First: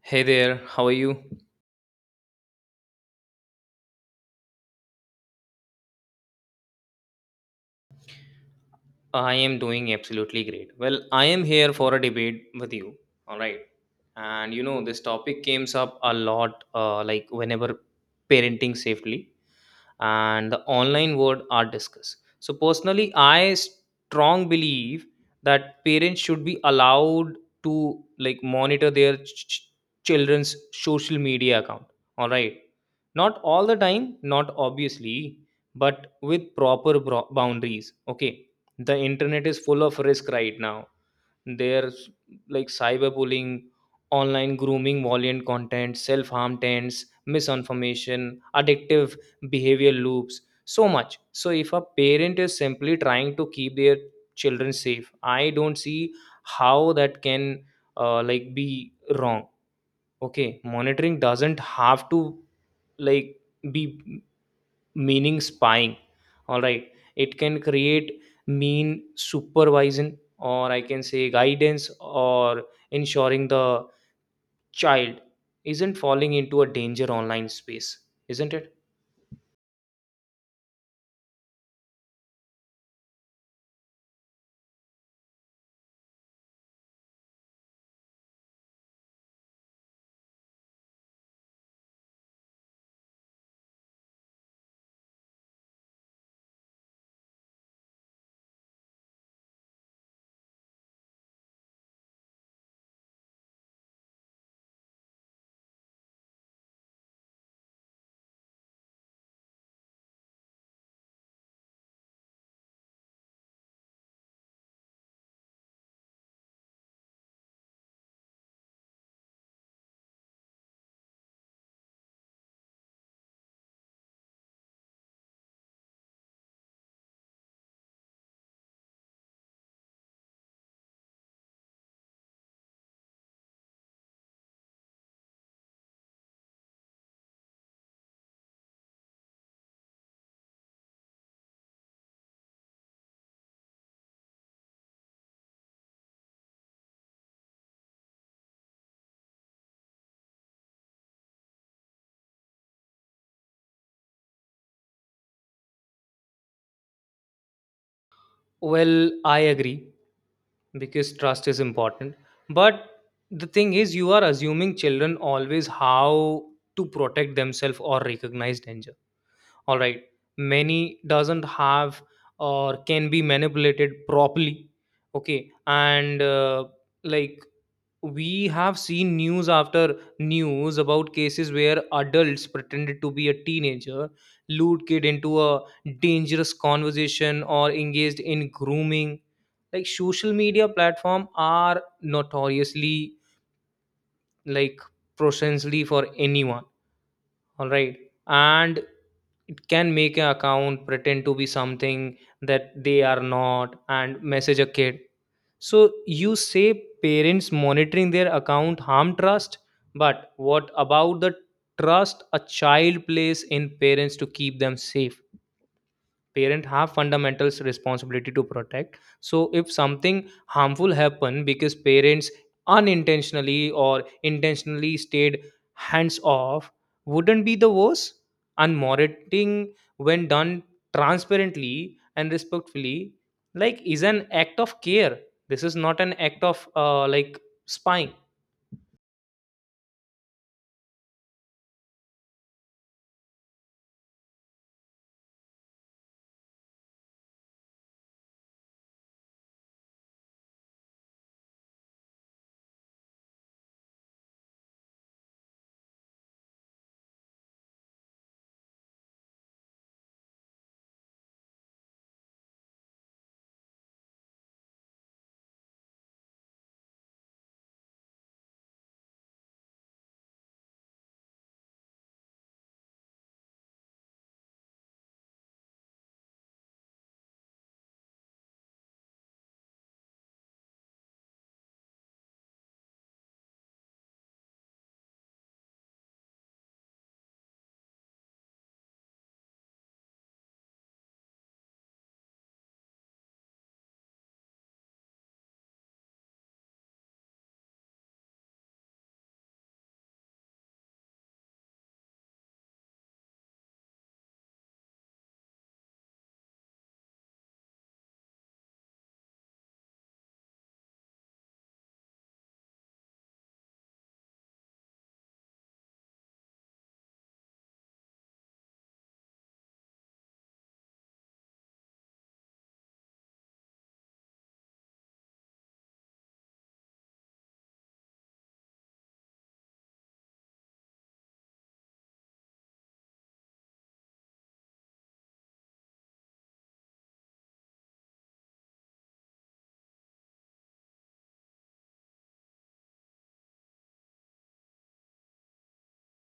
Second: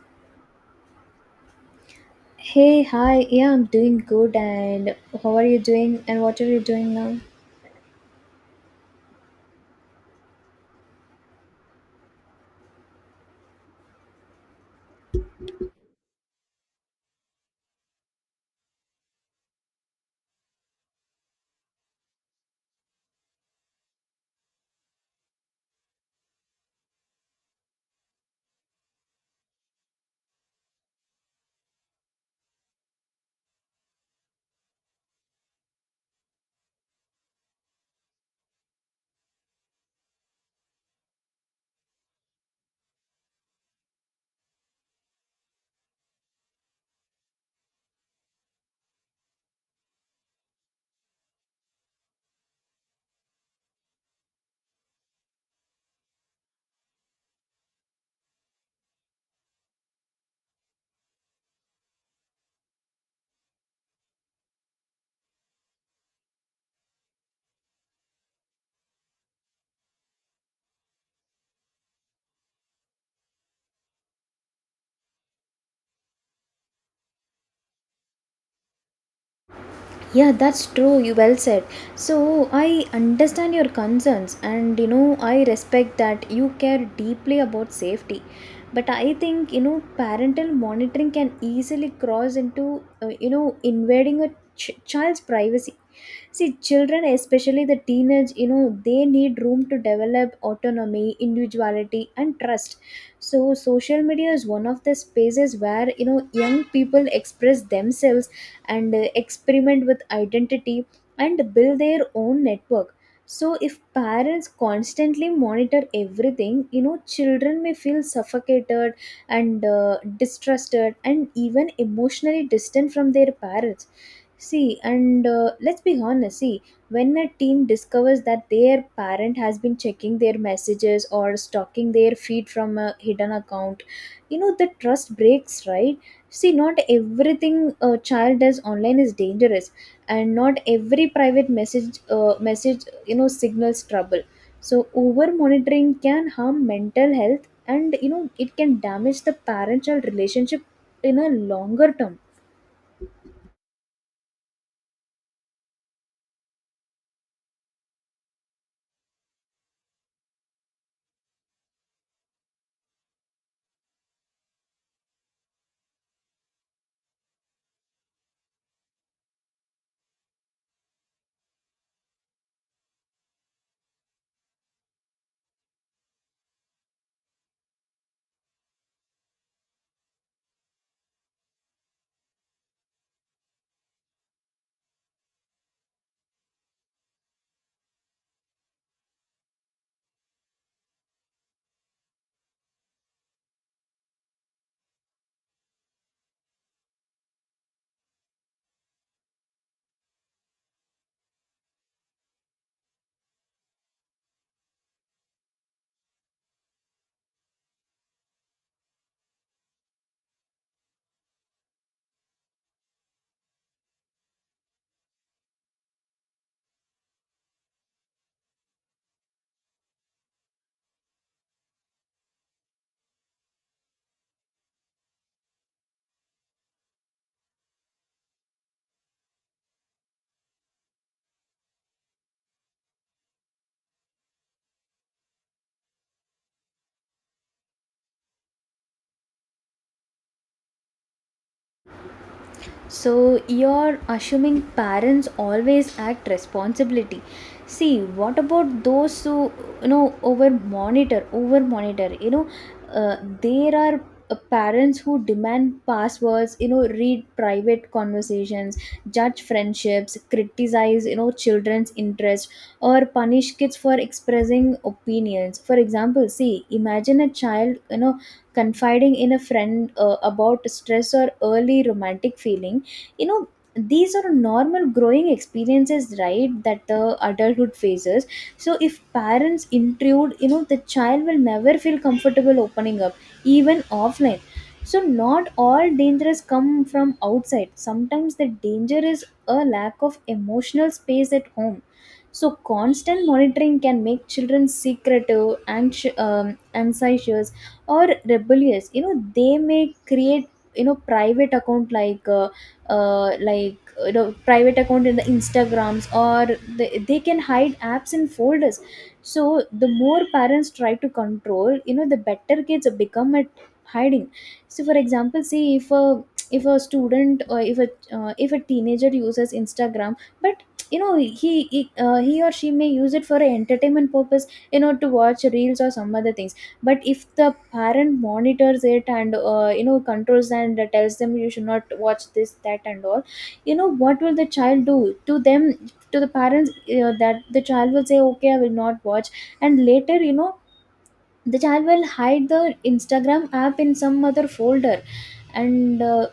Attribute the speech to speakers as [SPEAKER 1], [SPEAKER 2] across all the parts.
[SPEAKER 1] Hey there, how are you?
[SPEAKER 2] Hey, hi. Yeah, I'm doing good. And how are you doing? And what are you doing now?
[SPEAKER 1] I am doing absolutely great. Well, I am here for a debate with you. All right. This topic comes up a lot like whenever parenting safely and the online world are discussed. So personally, I strong believe that parents should be allowed to like monitor their children's social media account. All right, not all the time, not obviously, but with proper boundaries. Okay, the internet is full of risk right now. There's like cyberbullying, online grooming, violent content, self harm tents, misinformation, addictive behavior loops so much. So if a parent is simply trying to keep their children safe, I don't see how that can like be wrong. Okay, monitoring doesn't have to like be meaning spying. All right, it can create mean supervision, or I can say guidance, or ensuring the child isn't falling into a danger online space, isn't it?
[SPEAKER 2] Yeah, that's true. You well said. So, I understand your concerns, and you know, I respect that you care deeply about safety. But I think, you know, parental monitoring can easily cross into, you know, invading a child's privacy. See, children, especially the teenage, you know, they need room to develop autonomy, individuality, and trust. So, social media is one of the spaces where, you know, young people express themselves and experiment with identity and build their own network. So if parents constantly monitor everything, you know, children may feel suffocated and distrusted and even emotionally distant from their parents. See, and let's be honest, see, when a teen discovers that their parent has been checking their messages or stalking their feed from a hidden account, you know, the trust breaks, right? See, not everything a child does online is dangerous, and not every private message, you know, signals trouble. So over monitoring can harm mental health, and you know it can damage the parent-child relationship in a longer term.
[SPEAKER 1] Well, I agree because trust is important, but the thing is you are assuming children always how to protect themselves or recognize danger. All right, many doesn't have or can be manipulated properly. Okay and like we have seen news after news about cases where adults pretended to be a teenager, lured kid into a dangerous conversation, or engaged in grooming. Like social media platform are notoriously like proficiently for anyone. All right, and it can make an account pretend to be something that they are not and message a kid. So you say parents monitoring their account harm trust, but what about the trust a child places in parents to keep them safe? Parent have fundamental responsibility to protect, so if something harmful happen because parents unintentionally or intentionally stayed hands off, wouldn't be the worst? And monitoring, when done transparently and respectfully, like is an act of care. This is not an act of like spying.
[SPEAKER 2] So you're assuming parents always act responsibility. See, what about those who, you know, over monitor? You know, uh, there are parents who demand passwords. You know, read private conversations, judge friendships, criticize, you know, children's interest, or punish kids for expressing opinions. For example, see, imagine a child, you know, confiding in a friend about stress or early romantic feelings. You know, these are normal growing experiences, right, that the adulthood faces. So if parents intrude, you know, the child will never feel comfortable opening up, even offline. So not all dangers come from outside. Sometimes the danger is a lack of emotional space at home. So constant monitoring can make children secretive, anxi- um, anxious or rebellious. You know, they may create, you know, private account like you know, private account in the instagrams, or they can hide apps in folders. So the more parents try to control, you know, the better kids become at hiding. So for example, see, if a student, or if a teenager uses instagram, but you know, he or she may use it for a entertainment purpose, you know, to watch reels or some other things. But if the parent monitors it and, you know, controls and tells them you should not watch this, that, and all, you know what will the child do to them, to the parents? You know, that the child will say, okay, I will not watch, and later, you know, the child will hide the instagram app in some other folder. And,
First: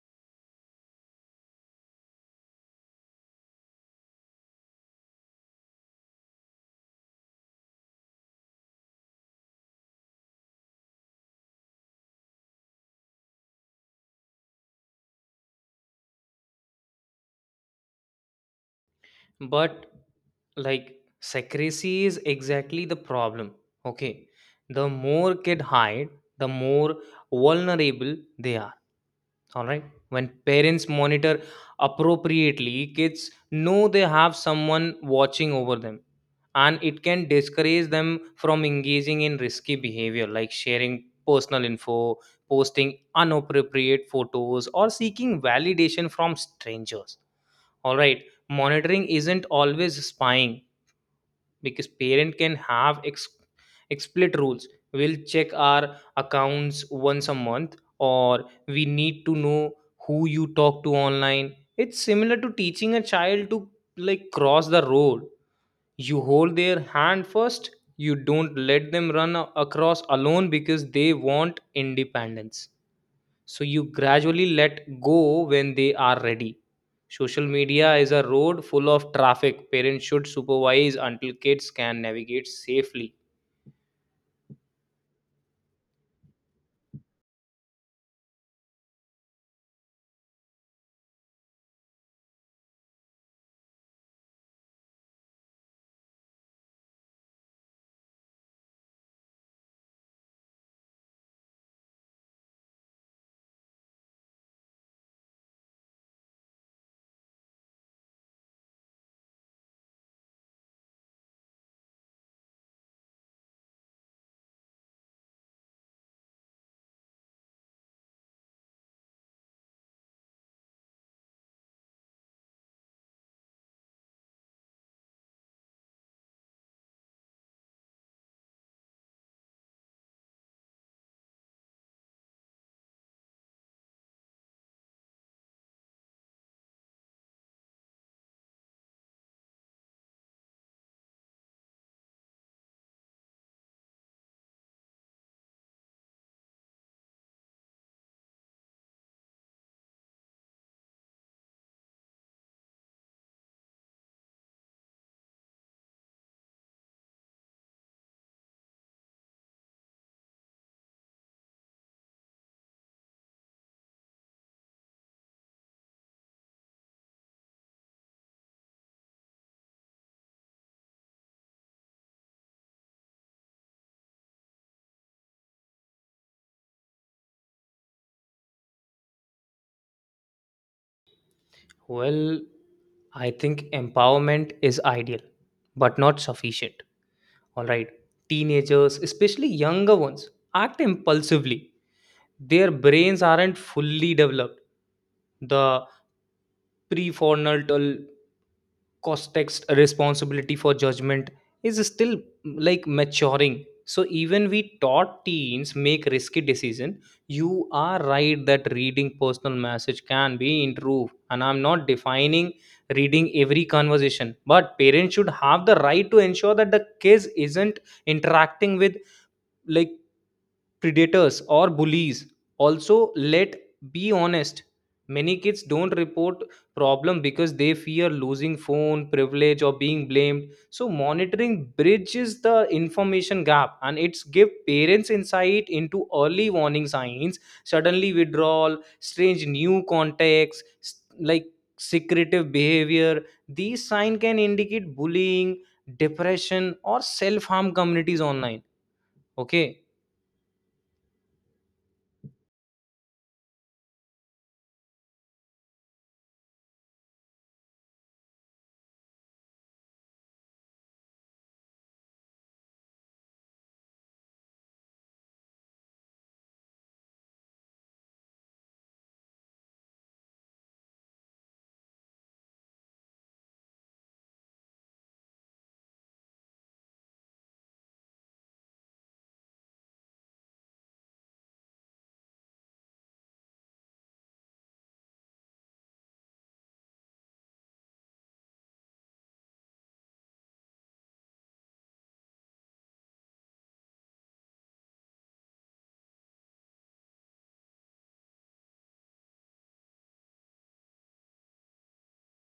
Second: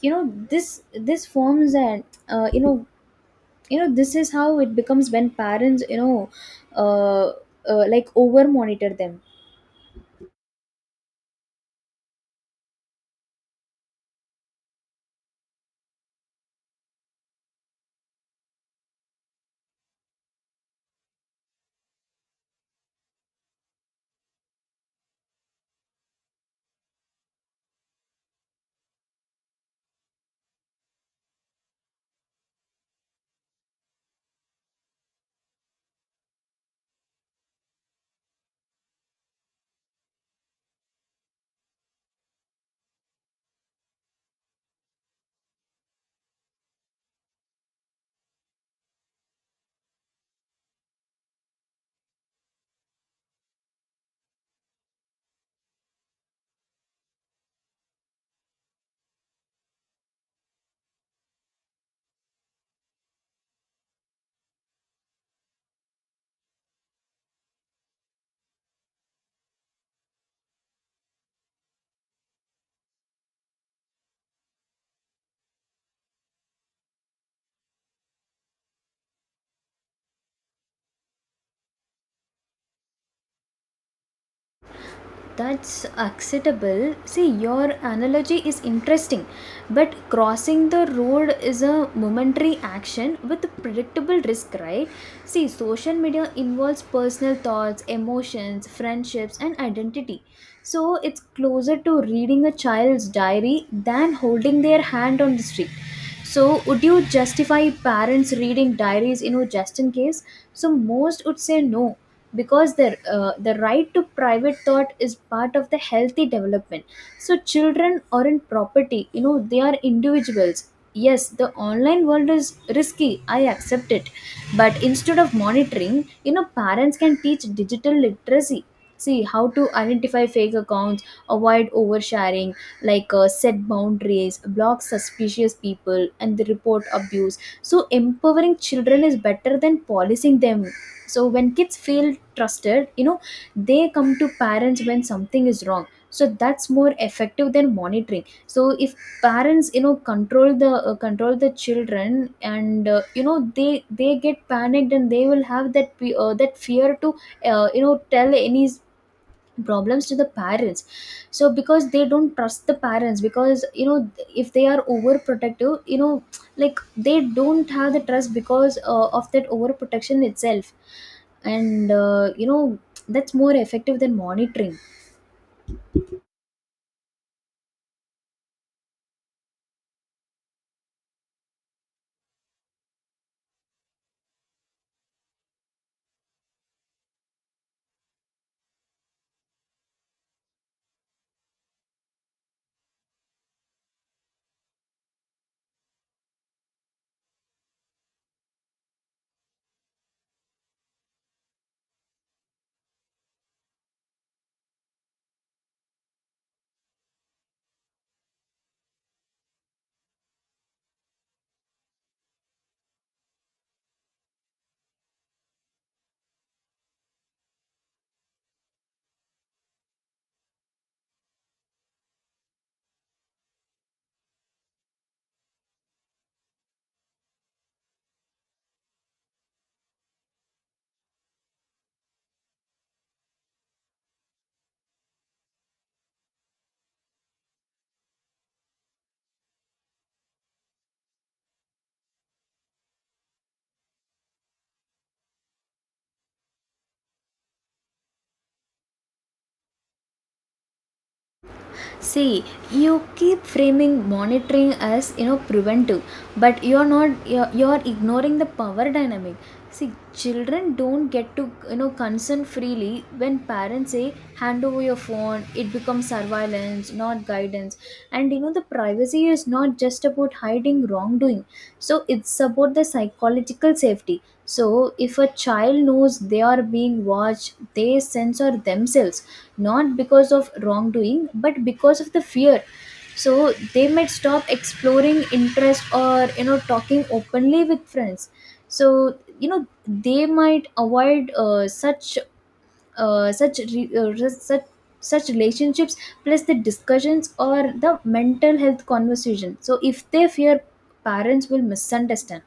[SPEAKER 2] you know, this forms and, you know, this is how it becomes when parents, you know, uh, over monitor them.
[SPEAKER 1] But like secrecy is exactly the problem. Okay, the more kid hide, the more vulnerable they are. All right, when parents monitor appropriately, kids know they have someone watching over them, and it can discourage them from engaging in risky behavior like sharing personal info, posting inappropriate photos, or seeking validation from strangers. All right, monitoring isn't always spying, because parent can have explicit rules. We'll check our accounts once a month, or we need to know who you talk to online. It's similar to teaching a child to like cross the road. You hold their hand first, you don't let them run across alone because they want independence, so you gradually let go when they are ready. Social media is a road full of traffic. Parents should supervise until kids can navigate safely.
[SPEAKER 2] That's acceptable. See, your analogy is interesting, but crossing the road is a momentary action with predictable risk, right? See, social media involves personal thoughts, emotions, friendships, and identity. So it's closer to reading a child's diary than holding their hand on the street. So, would you justify parents reading diaries, you know, just in case? So, most would say no, because the right to private thought is part of the healthy development. So children aren't property, you know, they are individuals. Yes, the online world is risky, I accept it, but instead of monitoring, you know, parents can teach digital literacy. See, how to identify fake accounts, avoid oversharing, set boundaries, block suspicious people, and the report abuse. So empowering children is better than policing them. So when kids feel trusted, you know, they come to parents when something is wrong. So that's more effective than monitoring. So if parents, you know, control the, children, and, you know, they get panicked, and they will have that fear to, you know, tell any problems to the parents. So because they don't trust the parents, because, you know, if they are overprotective, you know, like, they don't have the trust because, of that overprotection itself. And, you know, that's more effective than monitoring.
[SPEAKER 1] Well, I think empowerment is ideal, but not sufficient. All right. Teenagers, especially younger ones, act impulsively. Their brains aren't fully developed. The prefrontal context responsibility for judgment is still like maturing. So even we taught teens make risky decision. You are right that reading personal message can be improved, and I'm not defining reading every conversation, but parents should have the right to ensure that the kids isn't interacting with like predators or bullies. Also, let be honest, many kids don't report problem because they fear losing phone privilege or being blamed. So monitoring bridges the information gap, and it's give parents insight into early warning signs: suddenly withdrawal, strange new contacts, like secretive behavior. These signs can indicate bullying, depression, or self harm communities online. Okay.
[SPEAKER 2] See, you keep framing monitoring as, you know, preventive, but you're not you're, you're ignoring the power dynamic. See, children don't get to, you know, consent freely. When parents say hand over your phone, it becomes surveillance, not guidance. And you know, the privacy is not just about hiding wrongdoing. So it's about the psychological safety. So if a child knows they are being watched, they censor themselves, not because of wrongdoing, but because of the fear. So they might stop exploring interest, or, you know, talking openly with friends. So you know, they might avoid, uh, such re- uh, re- such such relationships, plus the discussions or the mental health conversation, so if they fear parents will misunderstand.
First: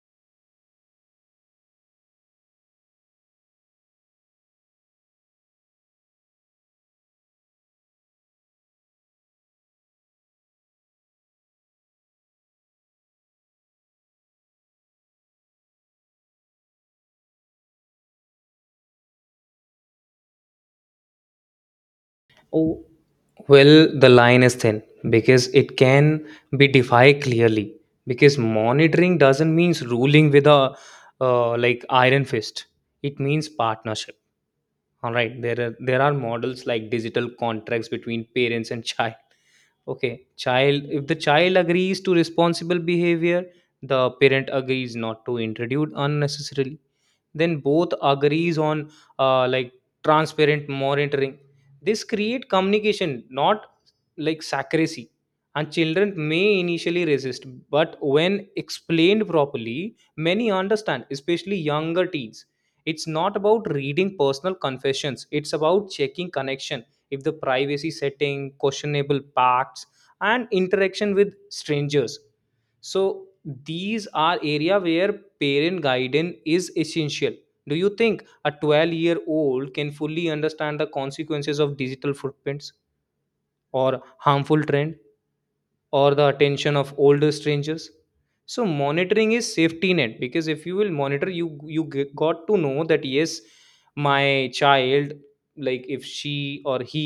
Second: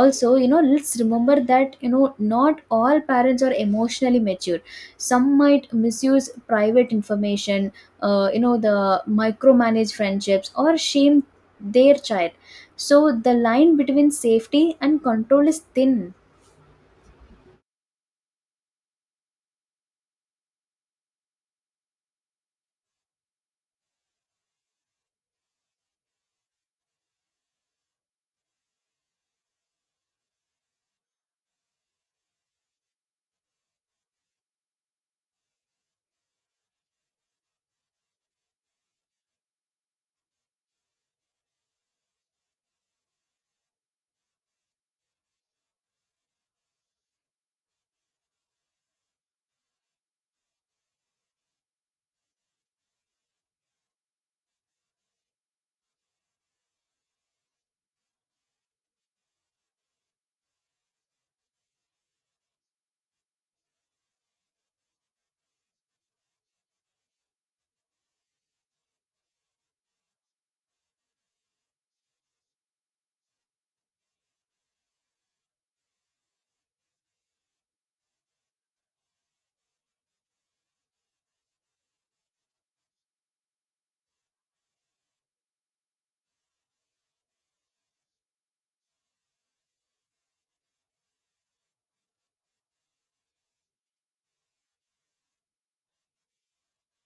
[SPEAKER 2] Also, you know, let's remember that, you know, not all parents are emotionally mature. Some might misuse private information, you know, the micromanage friendships or shame their child. So the line between safety and control is thin.
[SPEAKER 1] Oh, well, the line is thin because it can be defined clearly. Because monitoring doesn't mean ruling with a like iron fist. It means partnership. All right, there are models like digital contracts between parents and child. Okay, child. If the child agrees to responsible behavior, the parent agrees not to introduce unnecessarily, then both agrees on like transparent monitoring. This create communication, not like secrecy. And children may initially resist, but when explained properly, many understand, especially younger teens. It's not about reading personal confessions, it's about checking connection, if the privacy setting questionable pacts, and interaction with strangers. So these are area where parent guidance is essential. Do you think a 12-year-old can fully understand the consequences of digital footprints or harmful trend? Or the attention of older strangers? So monitoring is safety net, because if you will monitor, you got to know that yes, my child, like if she or he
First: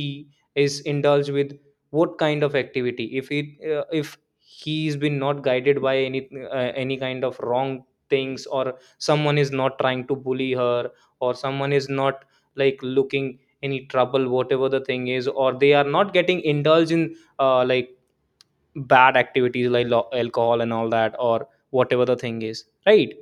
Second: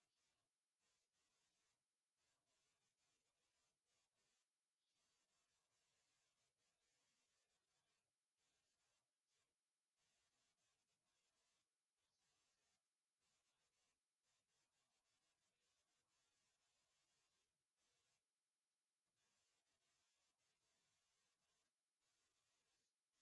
[SPEAKER 1] is indulged with what kind of activity, if it if he's been not guided by any kind of wrong things, or someone is not trying to bully her, or someone is not like looking any trouble, whatever the thing is, or they are not getting indulged in like bad activities like alcohol and all that, or whatever the thing is, right?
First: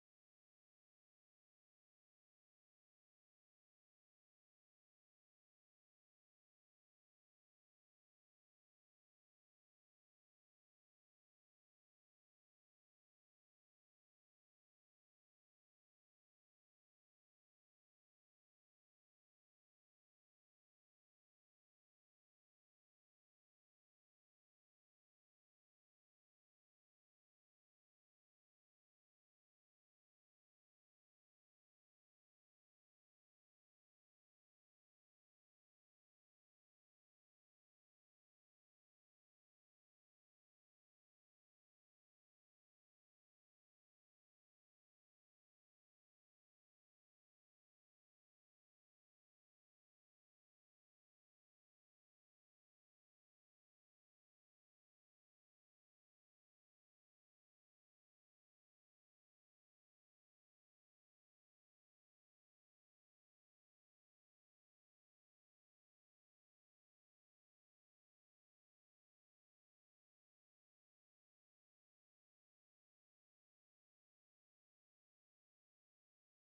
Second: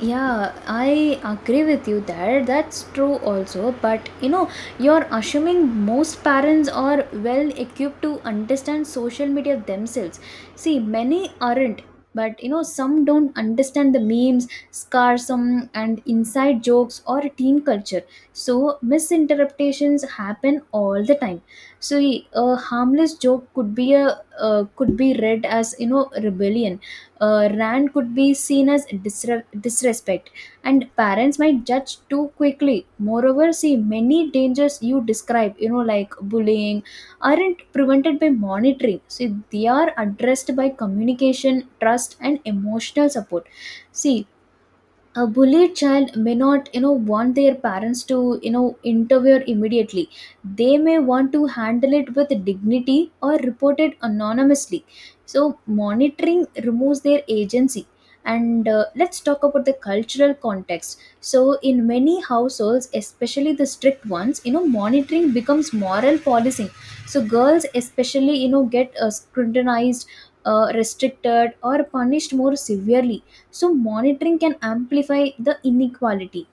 [SPEAKER 2] Yeah, I agree with you there. That's true also. But you know, you're assuming most parents are well equipped to understand social media themselves. See, many aren't. But you know, some don't understand the memes, scarsum, and inside jokes or teen culture. So, misinterpretations happen all the time. So, a harmless joke could be read as, you know, rebellion. Rant could be seen as disrespect, and parents might judge too quickly. Moreover, see, many dangers you describe, you know, like bullying, aren't prevented by monitoring. See, they are addressed by communication, trust, and emotional support. See, a bullied child may not, you know, want their parents to, you know, intervene immediately. They may want to handle it with dignity or report it anonymously. So monitoring removes their agency. And, let's talk about the cultural context. So in many households, especially the strict ones, you know, monitoring becomes moral policing. So girls especially, you know, get, scrutinized, restricted, or punished more severely. So monitoring can amplify the inequality.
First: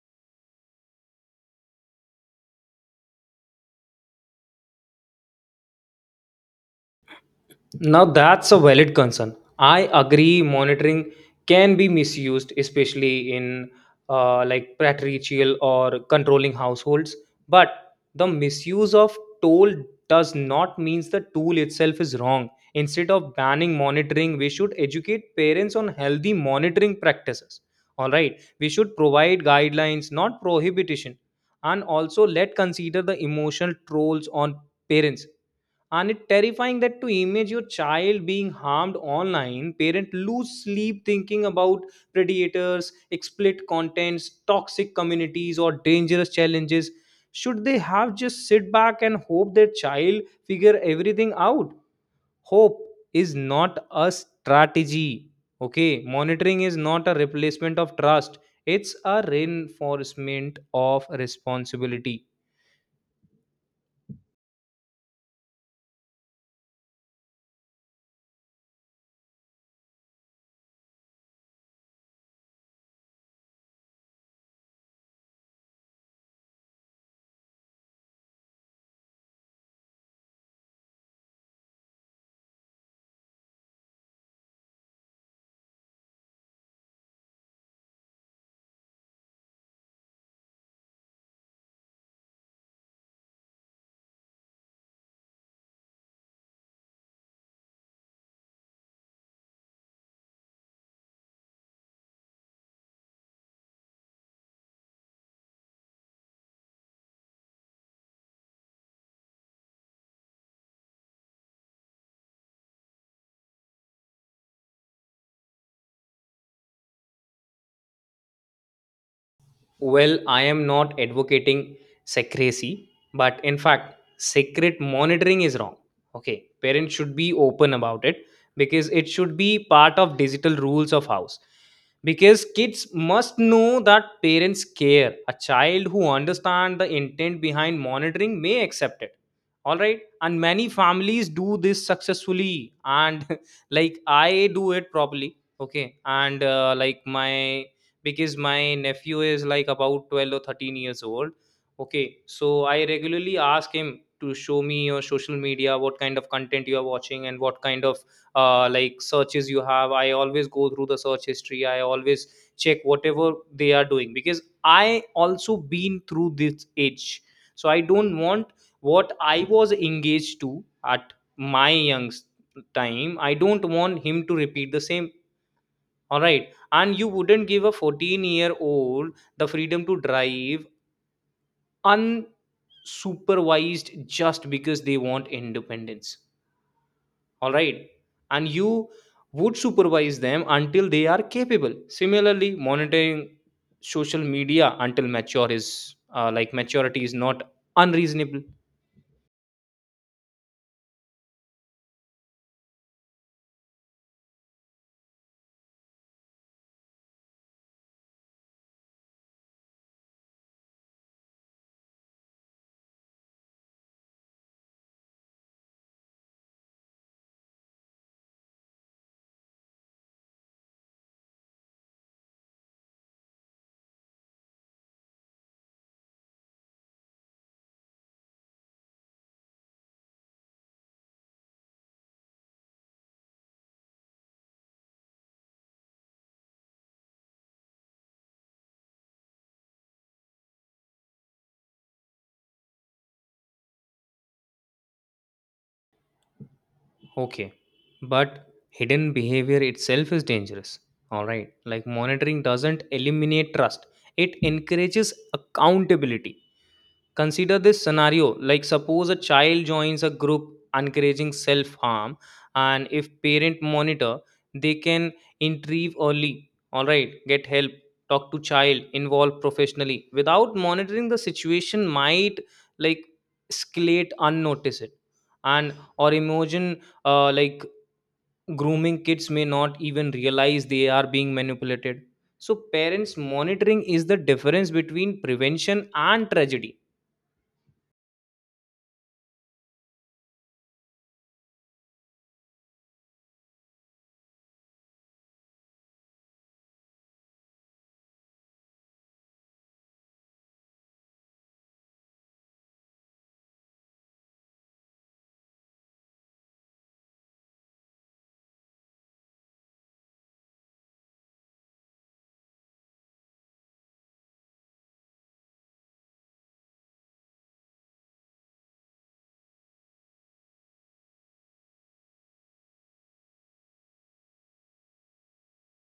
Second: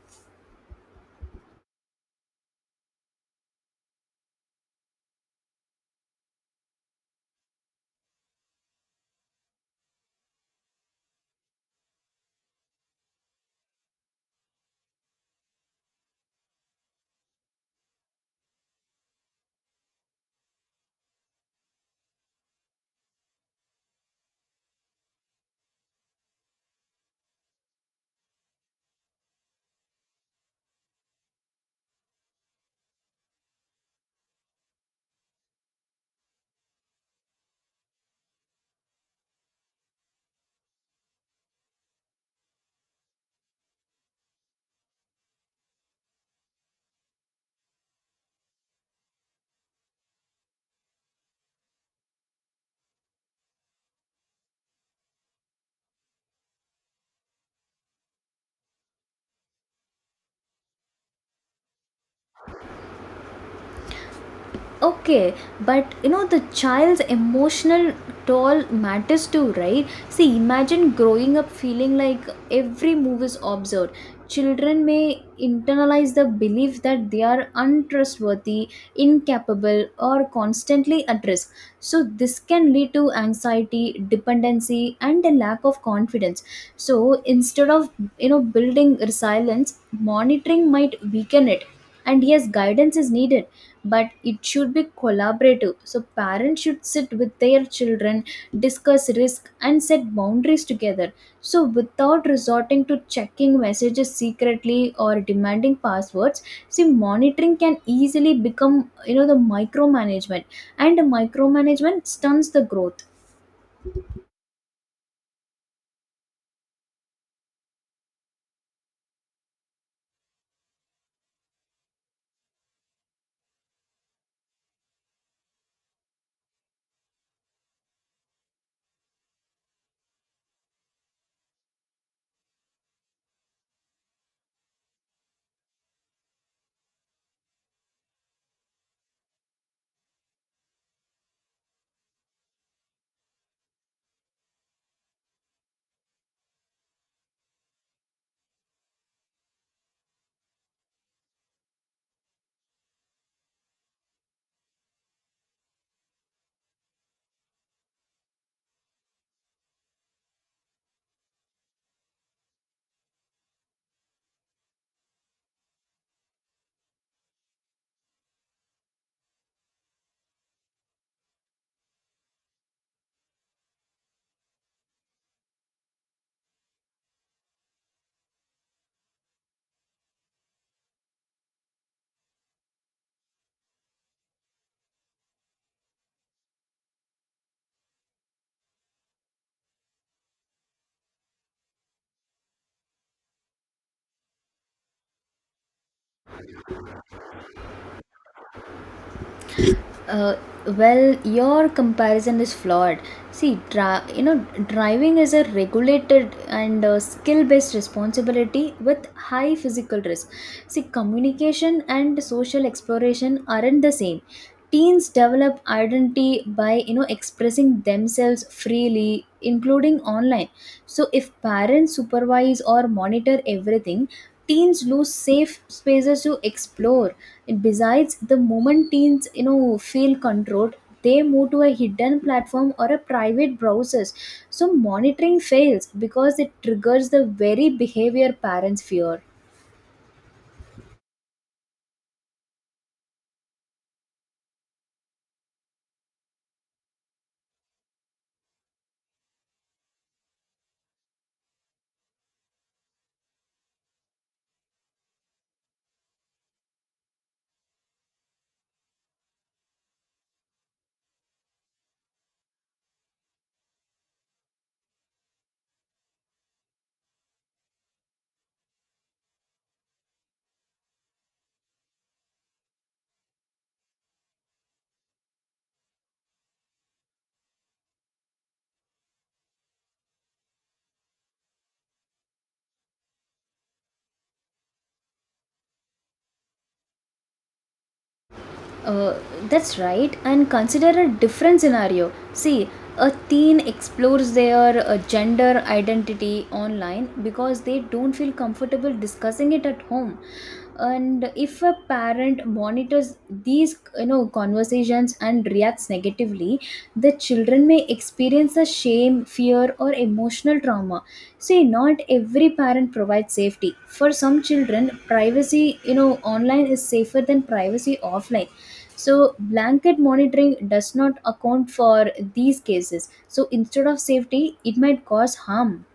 [SPEAKER 1] Now that's a valid concern. I agree monitoring can be misused, especially in like patriarchal or controlling households. But the misuse of toll does not means the tool itself is wrong. Instead of banning monitoring, we should educate parents on healthy monitoring practices. All right, we should provide guidelines, not prohibition, and also let consider the emotional trolls on parents. And it's terrifying that to image your child being harmed online. Parents lose sleep thinking about predators, explicit contents, toxic communities, or dangerous challenges. Should they have just sit back and hope their child figure everything out? Hope is not a strategy. Okay, monitoring is not a replacement of trust, it's a reinforcement of responsibility.
[SPEAKER 2] Okay, but you know, the child's emotional toll matters too, right? See, imagine growing up feeling like every move is observed. Children may internalize the belief that they are untrustworthy, incapable, or constantly at risk. So this can lead to anxiety, dependency, and a lack of confidence. So instead of, you know, building resilience, monitoring might weaken it. And yes, guidance is needed, but it should be collaborative. So parents should sit with their children, discuss risk, and set boundaries together, so without resorting to checking messages secretly or demanding passwords. See, monitoring can easily become, you know, the micromanagement, and micromanagement stunts the growth.
[SPEAKER 1] Well, I am not advocating secrecy, but in fact, secret monitoring is wrong. Okay, parents should be open about it because it should be part of digital rules of house. Because kids must know that parents care. A child who understands the intent behind monitoring may accept it. All right, and many families do this successfully, and like I do it properly. Okay, and like my, because my nephew is like about 12 or 13 years old. Okay, so I regularly ask him to show me your social media, what kind of content you are watching, and what kind of like searches you have. I always go through the search history, I always check whatever they are doing, because I also been through this age. So I don't want what I was engaged to at my young time, I don't want him to repeat the same. All right. And you wouldn't give a 14-year-old the freedom to drive unsupervised just because they want independence. All right. And you would supervise them until they are capable. Similarly, monitoring social media until mature is like maturity is not unreasonable.
[SPEAKER 2] Uh, well, your comparison is flawed. See, you know, driving is a regulated and, skill-based responsibility with high physical risk. See, communication and social exploration aren't the same. Teens develop identity by, you know, expressing themselves freely, including online. So, if parents supervise or monitor everything, teens lose safe spaces to explore. And besides, the moment teens, you know, feel controlled, they move to a hidden platform or a private browsers. So monitoring fails because it triggers the very behavior parents fear.
[SPEAKER 1] Okay. But hidden behavior itself is dangerous. All right. Like monitoring doesn't eliminate trust, it encourages accountability. Consider this scenario, like suppose a child joins a group encouraging self harm, and if parent monitor, they can intervene early. All right, get help, talk to child, involve professionally. Without monitoring, the situation might like escalate unnoticed. And or imagine like grooming, kids may not even realize they are being manipulated. So parents monitoring is the difference between prevention and tragedy.
[SPEAKER 2] Uh, that's right. And consider a different scenario. See, a teen explores their, gender identity online because they don't feel comfortable discussing it at home. And if a parent monitors these, you know, conversations and reacts negatively, the children may experience a shame, fear, or emotional trauma. See, not every parent provides safety. For some children, privacy, you know, online is safer than privacy offline. So blanket monitoring does not account for these cases. So instead of safety, it might cause harm.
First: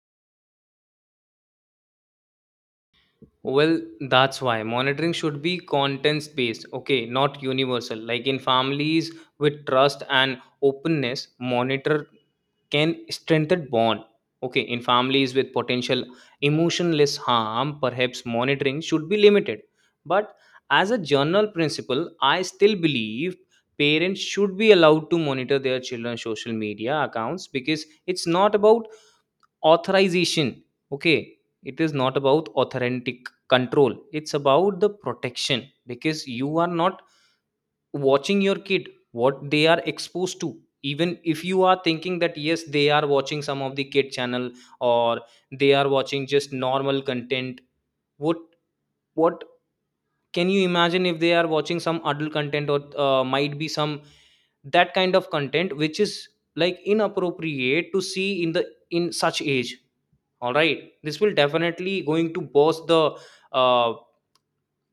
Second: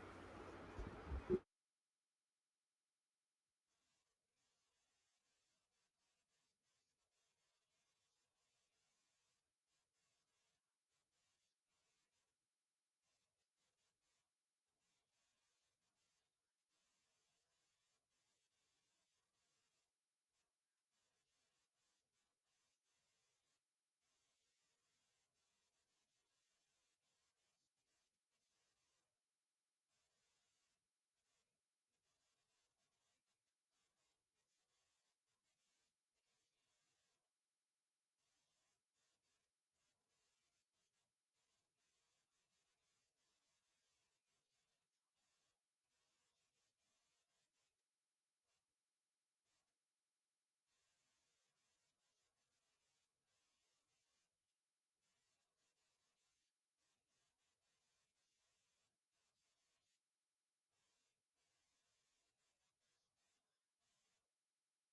[SPEAKER 1] Well, that's why monitoring should be context based, okay, not universal. Like in families with trust and openness, monitor can strengthen bond. Okay, in families with potential emotionless harm, perhaps monitoring should be limited. But as a general principle, I still believe parents should be allowed to monitor their children's social media accounts, because it's not about authorization. Okay, it is not about authentic control, it's about the protection. Because you are not watching your kid what they are exposed to. Even if you are thinking that yes, they are watching some of the kid channel, or they are watching just normal content, what what can you imagine if they are watching some adult content, or might be some that kind of content which is like inappropriate to see in the in such age. All right, this will definitely going to boss the uh,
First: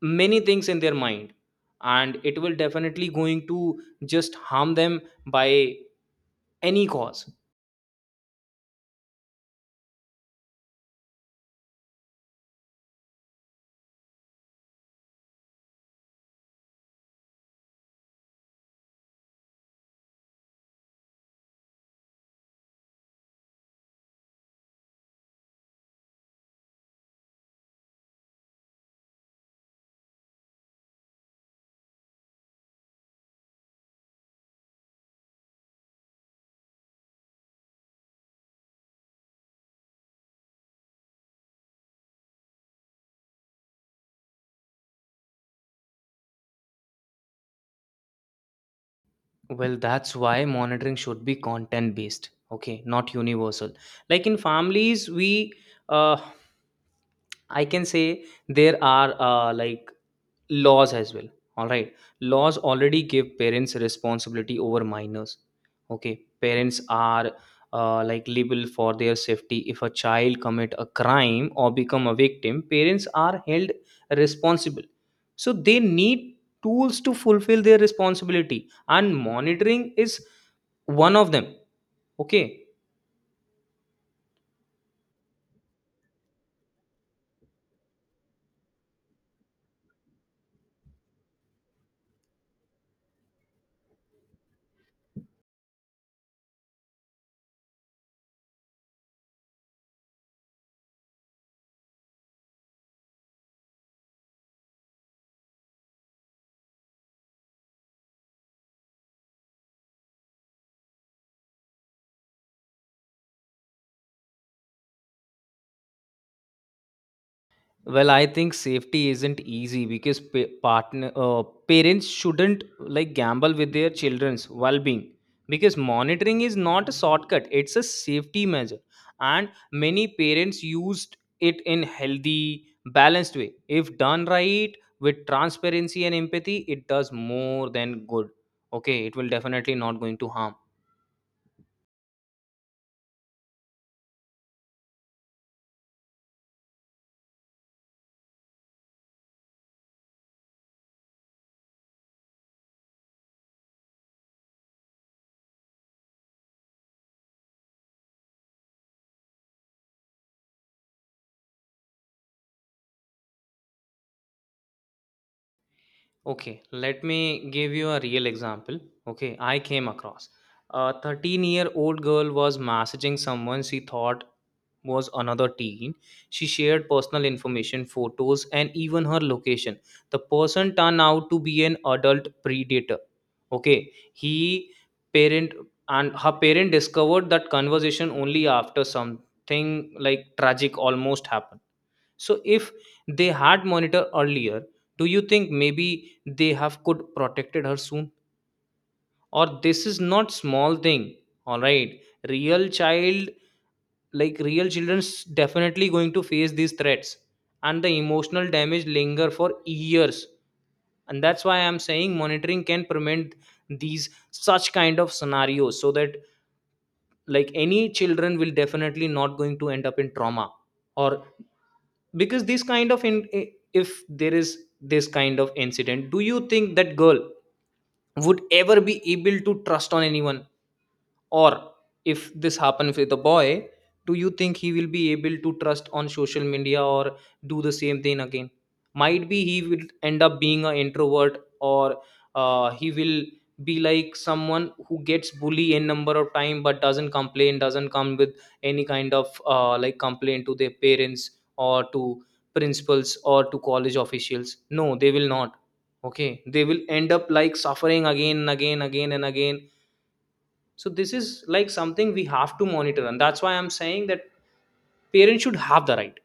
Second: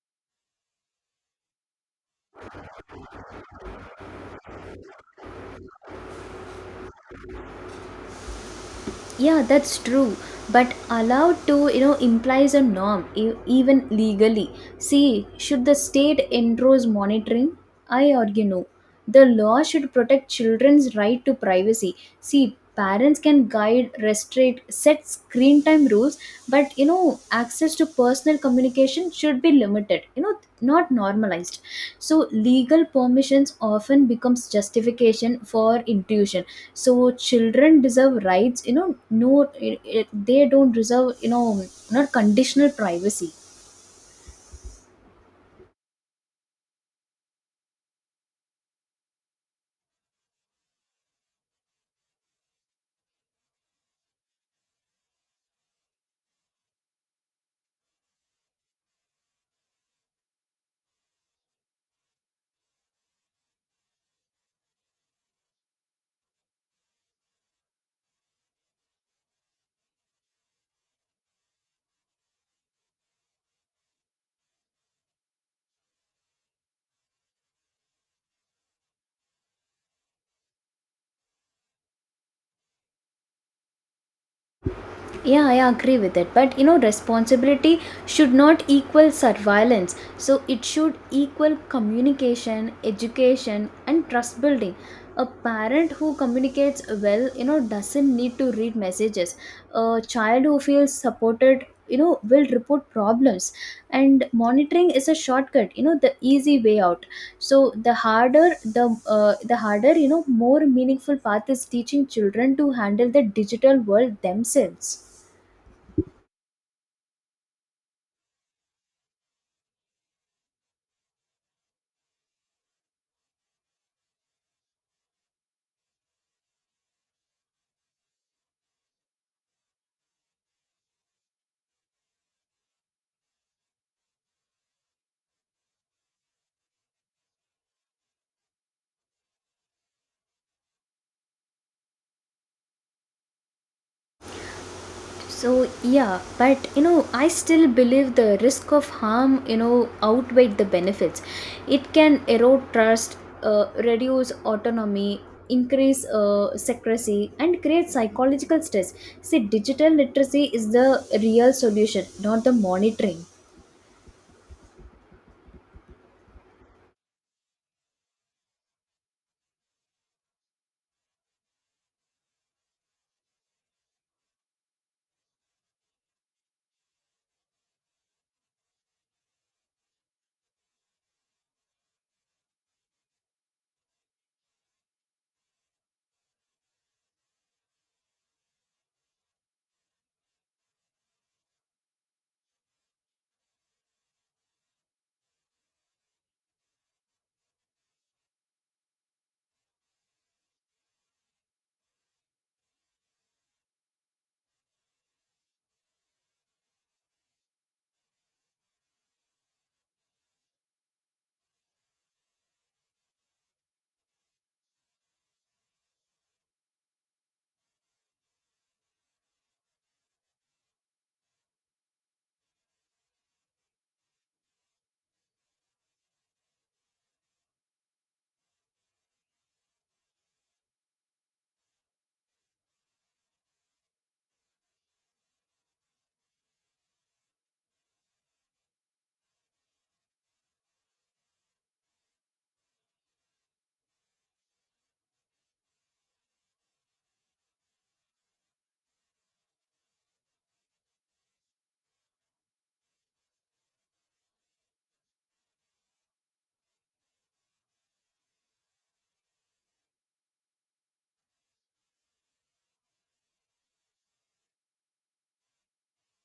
[SPEAKER 1] many things in their mind, and it will definitely going to just harm them by any cause.
[SPEAKER 2] Yeah, that's true. But allowed to, you know, implies a norm, even legally. See, should the state endorse monitoring? I argue no. The law should protect children's right to privacy. See, parents can guide, restrict, set screen time rules, but, you know, access to personal communication should be limited, you know, not normalized. So, legal permissions often becomes justification for intrusion. So children deserve rights, you know, no, they don't deserve, you know, not conditional privacy.
[SPEAKER 1] Well, that's why monitoring should be content based, okay, not universal. Like in families we uh, I can say, there are like laws as well. All right, laws already give parents responsibility over minors. Okay, parents are like liable for their safety. If a child commit a crime or become a victim, parents are held responsible. So they need tools to fulfill their responsibility, and monitoring is one of them. Okay.
[SPEAKER 2] Yeah, I agree with it. But you know, responsibility should not equal surveillance. So it should equal communication, education, and trust building. A parent who communicates well, you know, doesn't need to read messages. A child who feels supported, you know, will report problems. And monitoring is a shortcut, you know, the easy way out. So the harder, you know, more meaningful path is teaching children to handle the digital world themselves.
[SPEAKER 1] Well, I think safety isn't easy because pa- partner parents shouldn't like gamble with their children's well-being, because monitoring is not a shortcut, it's a safety measure, and many parents used it in healthy, balanced way. If done right with transparency and empathy, it does more than good. Okay, it will definitely not going to harm.
[SPEAKER 2] So yeah, but you know, I still believe the risk of harm, you know, outweigh the benefits. It can erode trust, reduce autonomy, increase secrecy, and create psychological stress. See, digital literacy is the real solution, not the monitoring.
[SPEAKER 1] Okay, let me give you a real example. Okay, I came across a 13-year-old girl was messaging someone she thought was another teen. She shared personal information, photos, and even her location. The person turned out to be an adult predator. Okay, he parent and her parent discovered that conversation only after something like tragic almost happened. So if they had monitor earlier, do you think maybe they have could protected her soon? Or this is not small thing. All right, real child like real children's definitely going to face these threats, and the emotional damage linger for years, and that's why I'm saying monitoring can prevent these such kind of scenarios, so that like any children will definitely not going to end up in trauma. Or because this kind of in if there is this kind of incident, do you think that girl would ever be able to trust on anyone? Or if this happens with a boy, do you think he will be able to trust on social media or do the same thing again? Might be he will end up being an introvert or he will be like someone who gets bully n number of time but doesn't complain, doesn't come with any kind of like complaint to their parents or to principals or to college officials. No, they will not. Okay, they will end up like suffering again and again, again and again. So this is like something we have to monitor, and that's why I'm saying that parents should have the right.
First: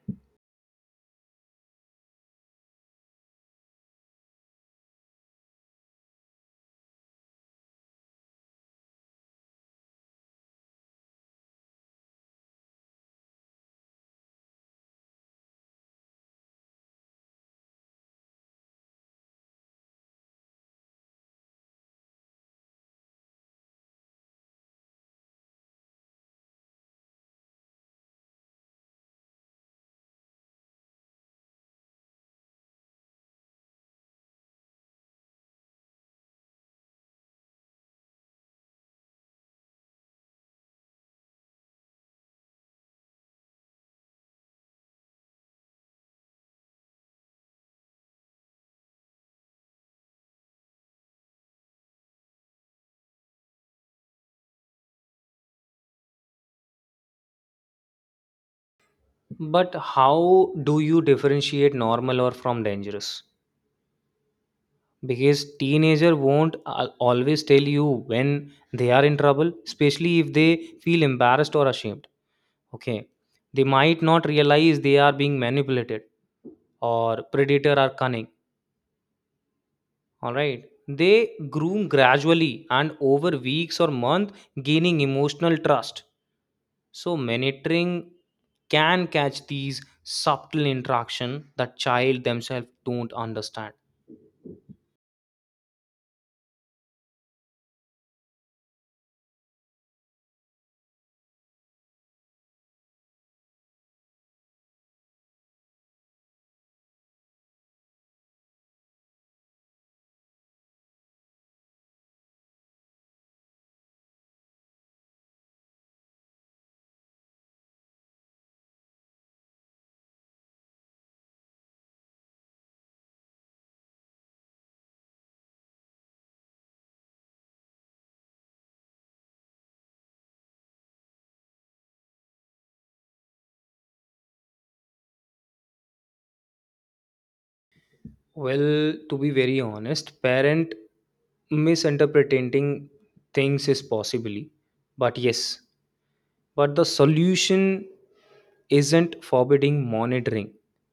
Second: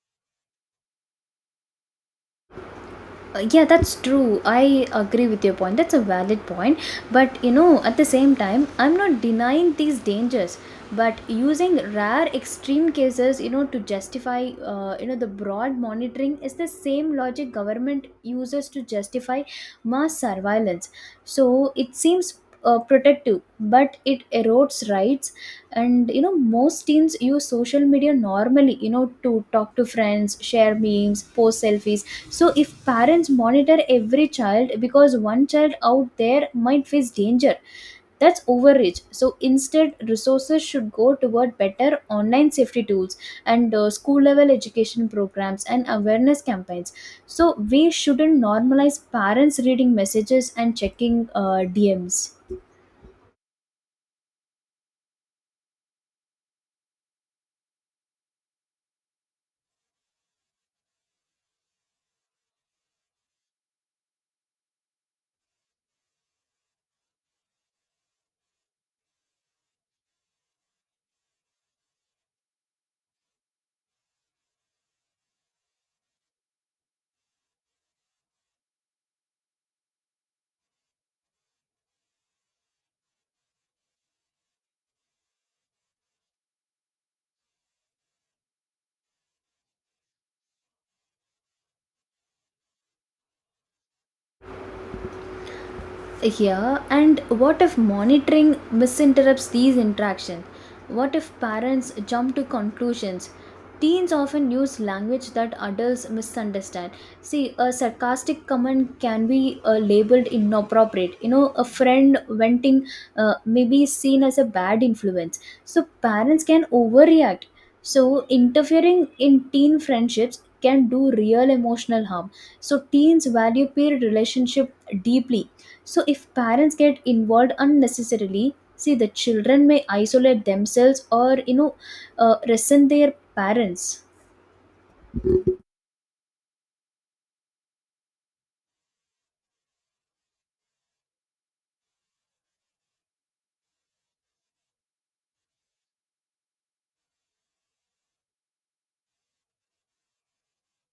[SPEAKER 2] Yeah, that's true, I agree with your point, that's a valid point, but you know, at the same time, I'm not denying these dangers. But using rare extreme cases, you know, to justify, you know, the broad monitoring is the same logic government uses to justify mass surveillance. So it seems, protective, but it erodes rights. And you know, most teens use social media normally, you know, to talk to friends, share memes, post selfies. So if parents monitor every child because one child out there might face danger, that's overreach. So instead, resources should go toward better online safety tools, and, school level education programs and awareness campaigns. So we shouldn't normalize parents reading messages and checking DMs.
[SPEAKER 1] But how do you differentiate normal or from dangerous? Because teenager won't always tell you when they are in trouble, especially if they feel embarrassed or ashamed. Okay. They might not realize they are being manipulated, or predator are cunning. All right. They groom gradually and over weeks or month gaining emotional trust. So monitoring can catch these subtle interaction that child themselves don't understand.
[SPEAKER 2] Yeah, and what if monitoring misinterrupts these interactions? What if parents jump to conclusions? Teens often use language that adults misunderstand. See, a sarcastic comment can be, labeled inappropriate. You know, a friend venting may be seen as a bad influence. So, parents can overreact. So, interfering in teen friendships can do real emotional harm. So teens value peer relationship deeply. So if parents get involved unnecessarily, see, the children may isolate themselves, or, you know, resent their parents.
[SPEAKER 1] Well, to be very honest, parent misinterpreting things is possibly, but yes, but the solution isn't forbidding monitoring.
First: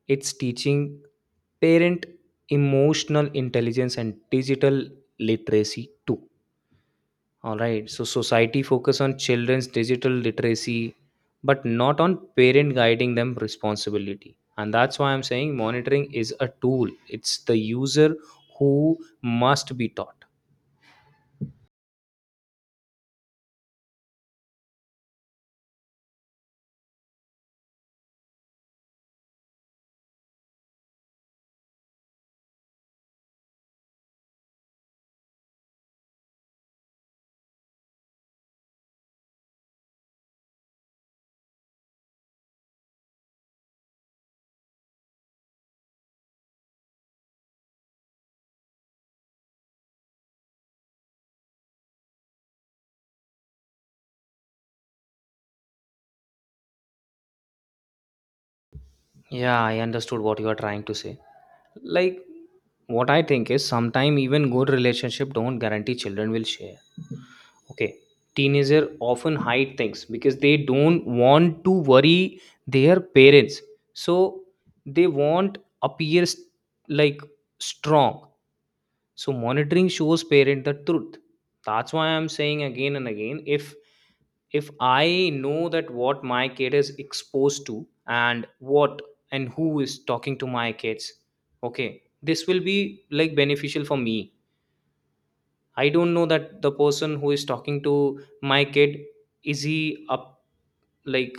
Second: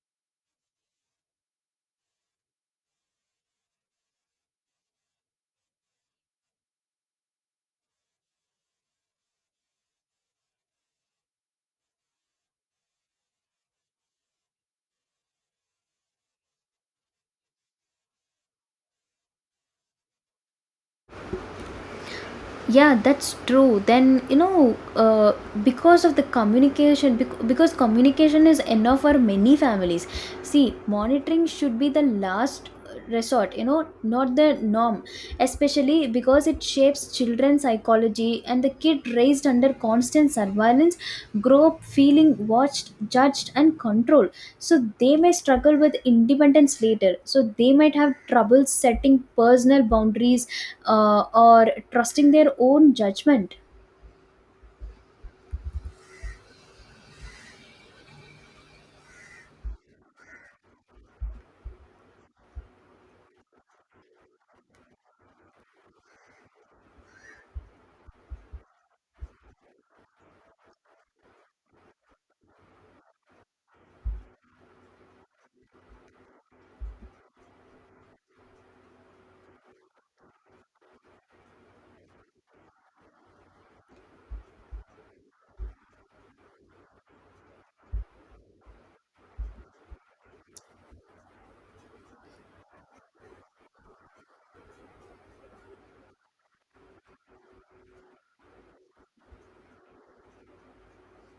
[SPEAKER 1] It's teaching parent emotional intelligence and digital literacy too. All right. So society focus on children's digital literacy, but not on parent guiding them responsibility. And that's why I'm saying monitoring is a tool. It's the user who must be taught.
[SPEAKER 2] Yeah, that's true. Then, you know, because of the communication bec- because communication is enough for many families. See, monitoring should be the last resort, you know, not the norm, especially because it shapes children's psychology, and the kid raised under constant surveillance grow up feeling watched, judged, and controlled. So they may struggle with independence later. So they might have trouble setting personal boundaries, or trusting their own judgment.
[SPEAKER 1] Yeah, I understood what you are trying to say. Like, what I think is sometimes even good relationship don't guarantee children will share. Okay, teenager often hide things because they don't want to worry their parents, so they want appears like strong. So monitoring shows parent the truth. That's why I'm saying again and again, if I know that what my kid is exposed to and what and who is talking to my kids, okay, this will be like beneficial for me. I don't know that the person who is talking to my kid is he up like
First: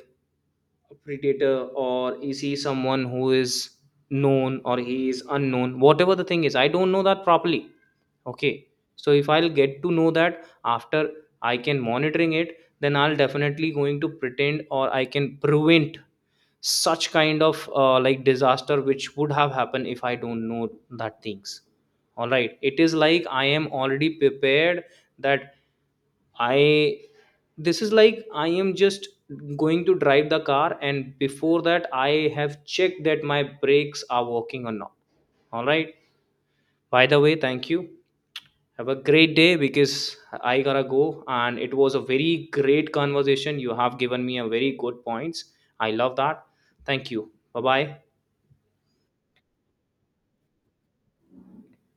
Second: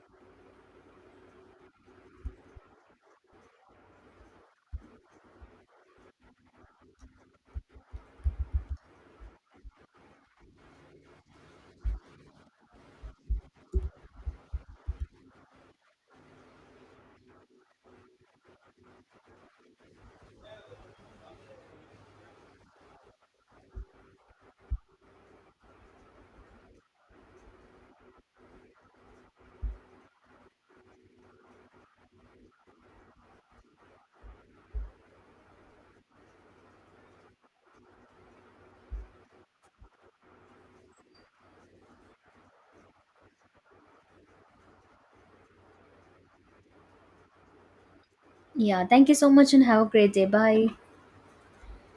[SPEAKER 1] a predator, or is he someone who is known, or he is unknown, whatever the thing is. I don't know that properly. Okay. So if I'll get to know that after I can monitoring it, then I'll definitely going to pretend, or I can prevent such kind of like disaster which would have happened if I don't know that things. All right. It is like I am already prepared that I, this is like I am just going to drive the car, and before that I have checked that my brakes are working or not. All right. By the way, thank you. Have a great day, because I gotta go and it was a very great conversation. You have given me a very good points. I love that. Thank you. Bye bye.
[SPEAKER 2] Yeah, thank you so much and have a great day. Bye.